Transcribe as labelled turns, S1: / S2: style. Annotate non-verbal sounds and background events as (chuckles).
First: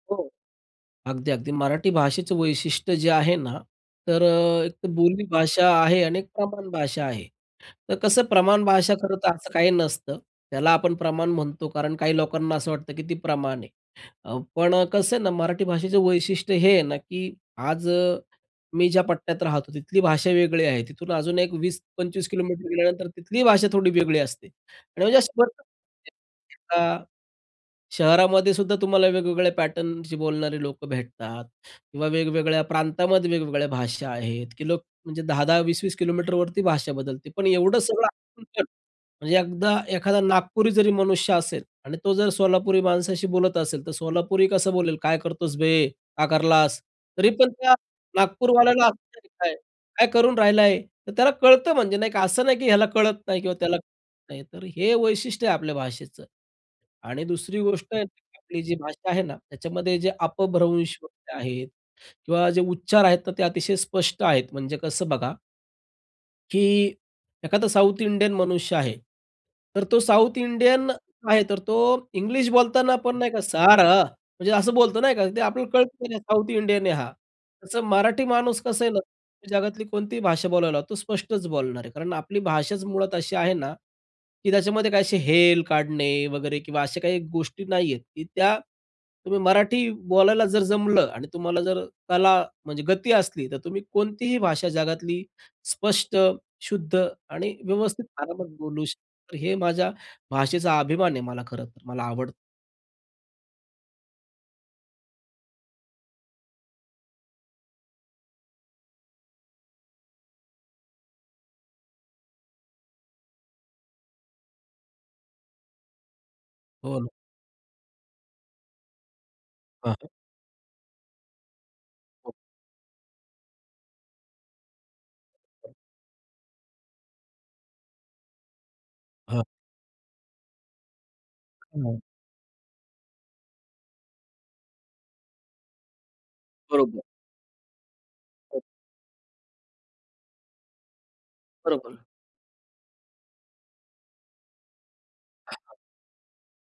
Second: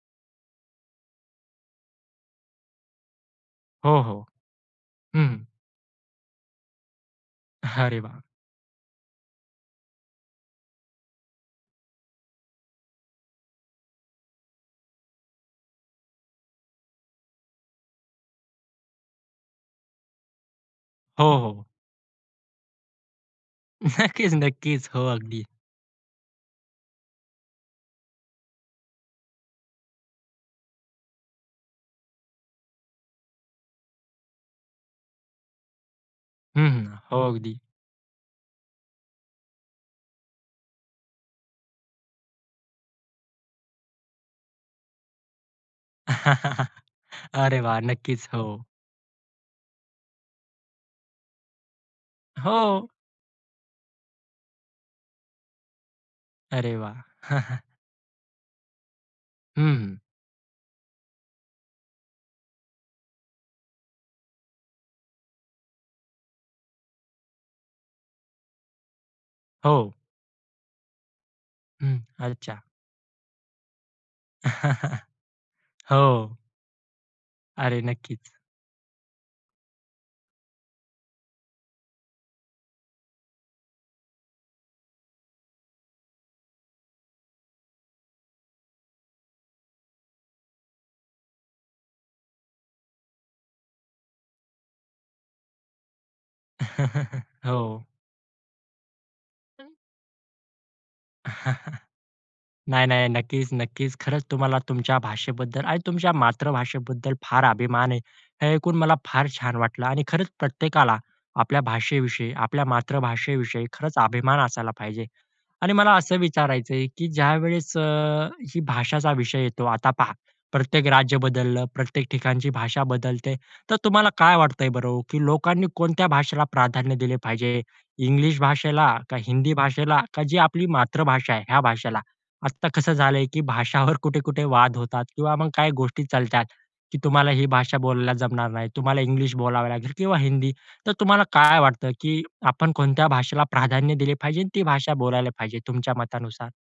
S1: हो. अगदी, अगदी. मराठी भाषेचं वैशिष्ट्य जे आहे ना,
S2: हो, हो.
S1: तर अ, एक बोली
S2: हं, हं.
S1: भाषा आहे आणि एक प्रमाण भाषा आहे.
S2: (chuckles)
S1: तर
S2: अरे वाह!
S1: कसं प्रमाण भाषा खरंतर असं काही नसतं. त्याला आपण प्रमाण म्हणतो, कारण काही लोकांना असं वाटतं की ती प्रमाण आहे. अ, पण अ, कसं आहे ना, मराठी भाषेचं वैशिष्ट्य हे आहे ना, की आज अ, मी ज्या पट्ट्यात राहतो, तिथली भाषा वेगळी आहे. तिथून
S2: हो,
S1: अजून एक
S2: हो.
S1: 20-25 किलोमीटर गेल्यानंतर तिथली भाषा थोडी
S2: (chuckles)
S1: वेगळी
S2: नक्कीच,
S1: असते.
S2: नक्कीच.
S1: आणि
S2: हो,
S1: म्हणजे असं
S2: अगदी.
S1: भरपूर भेटतात (unintelligible) शहरामध्ये सुद्धा तुम्हाला वेगवेगळ्या पॅटर्नशी बोलणारे लोकं भेटतात किंवा वेगवेगळ्या प्रांतामध्ये वेगवेगळ्या भाषा आहेत, की लोक म्हणजे 10-10, 20-20 किलोमीटरवरती
S2: हं, हं.
S1: भाषा
S2: हो
S1: बदलते. पण
S2: अगदी.
S1: एवढं सगळं आमच्या, म्हणजे एकदा एखादा नागपुरी जरी मनुष्य असेल आणि तो जर सोलापुरी माणसाशी बोलत असेल. तर सोलापुरी कसं बोलेल, "काय करतोस बे, का करलास."
S2: (chuckles)
S1: तरी पण
S2: अरे
S1: त्या
S2: वाह! नक्कीच. हो.
S1: नागपूरवाल्याला कळतं, "काय करून राहिलं आहे." तर त्याला कळतं म्हणजे नाही का? असं नाही की ह्याला
S2: हो.
S1: कळत नाही किंवा त्याला कळत नाही. तर हे वैशिष्ट्य आहे आपल्या भाषेचं.
S2: अरे वाह!
S1: आणि दुसरी
S2: (chuckles)
S1: गोष्ट आहे आपली जी भाषा आहे ना, त्याच्यामध्ये
S2: हम्म.
S1: जे अपभ्रंश (unintelligible) आहेत किंवा जे उच्चार आहेत, ते अतिशय स्पष्ट आहेत म्हणजे कसं बघा की एखादा साउथ इंडियन मनुष्य आहे. तर
S2: हो.
S1: तो साउथ इंडियन आहे. तर तो
S2: हं.
S1: इंग्लिश
S2: अच्छा.
S1: बोलताना पण नाही का, सॅड. म्हणजे असं बोलतो
S2: (chuckles)
S1: नाही का, ते आपल्याला कळत, की नाही
S2: हो.
S1: साउथ इंडियन आहे हा.
S2: अरे!
S1: तर मराठी
S2: नक्कीच.
S1: माणूस कसा आहे ना, जगातली कोणतीही भाषा बोलायला, तो स्पष्टच बोलणार आहे. कारण आपली भाषाच मुळात अशी आहे ना, की त्याच्यामध्ये काही असे हेल काढणे वगैरे किंवा अशा काही गोष्टी नाहीयेत की त्या तुम्ही मराठी बोलायला जर जमलं आणि तुम्हाला जर कला म्हणजे गती असली तर तुम्ही कोणतीही भाषा जगातली स्पष्ट, शुद्ध
S2: (chuckles)
S1: आणि
S2: हो.
S1: व्यवस्थित आरामात बोलू शकतो. हे माझ्या भाषेचा अभिमान आहे, मला खरंतर,
S2: (chuckles)
S1: मला आवडतं.
S2: नाही, नाही. नक्कीच, नक्कीच. खरंच तुम्हाला तुमच्या भाषेबद्दल आणि तुमच्या मातृभाषेबद्दल फार अभिमान आहे. हे ऐकून मला फार छान वाटलं. आणि खरंच प्रत्येकाला आपल्या भाषेविषयी, आपल्या मातृभाषेविषयी खरंच अभिमान असायला पाहिजे. आणि मला असं विचारायच आहे,
S1: हो
S2: की
S1: ना.
S2: ज्यावेळेस अ, ही भाषाचा विषय येतो,
S1: हां,
S2: आता
S1: हां.
S2: पहा प्रत्येक राज्य बदललं, प्रत्येक
S1: हो.
S2: ठिकाणची भाषा बदलते. तर तुम्हाला काय वाटतं आहे बरं हो, की लोकांनी कोणत्या भाषेला प्राधान्य दिले पाहिजे? इंग्लिश भाषेला का
S1: हां.
S2: हिंदी भाषेला का जी आपली मातृभाषा आहे, या भाषेला?
S1: हां.
S2: आता कसं झालं आहे, की भाषावर कुठे-कुठे वाद होतात किंवा मग काही गोष्टी चालतात, की
S1: बरोबर.
S2: तुम्हाला ही भाषा बोलायला जमणार
S1: हो.
S2: नाही, तुम्हाला इंग्लिश बोलावं लागेल किंवा हिंदी. तर तुम्हाला काय वाटतं,
S1: बरोबर.
S2: की आपण कोणत्या भाषेला प्राधान्य दिले पाहिजे, ती भाषा बोलायला पाहिजे,
S1: (unintelligible)
S2: तुमच्या मतानुसार?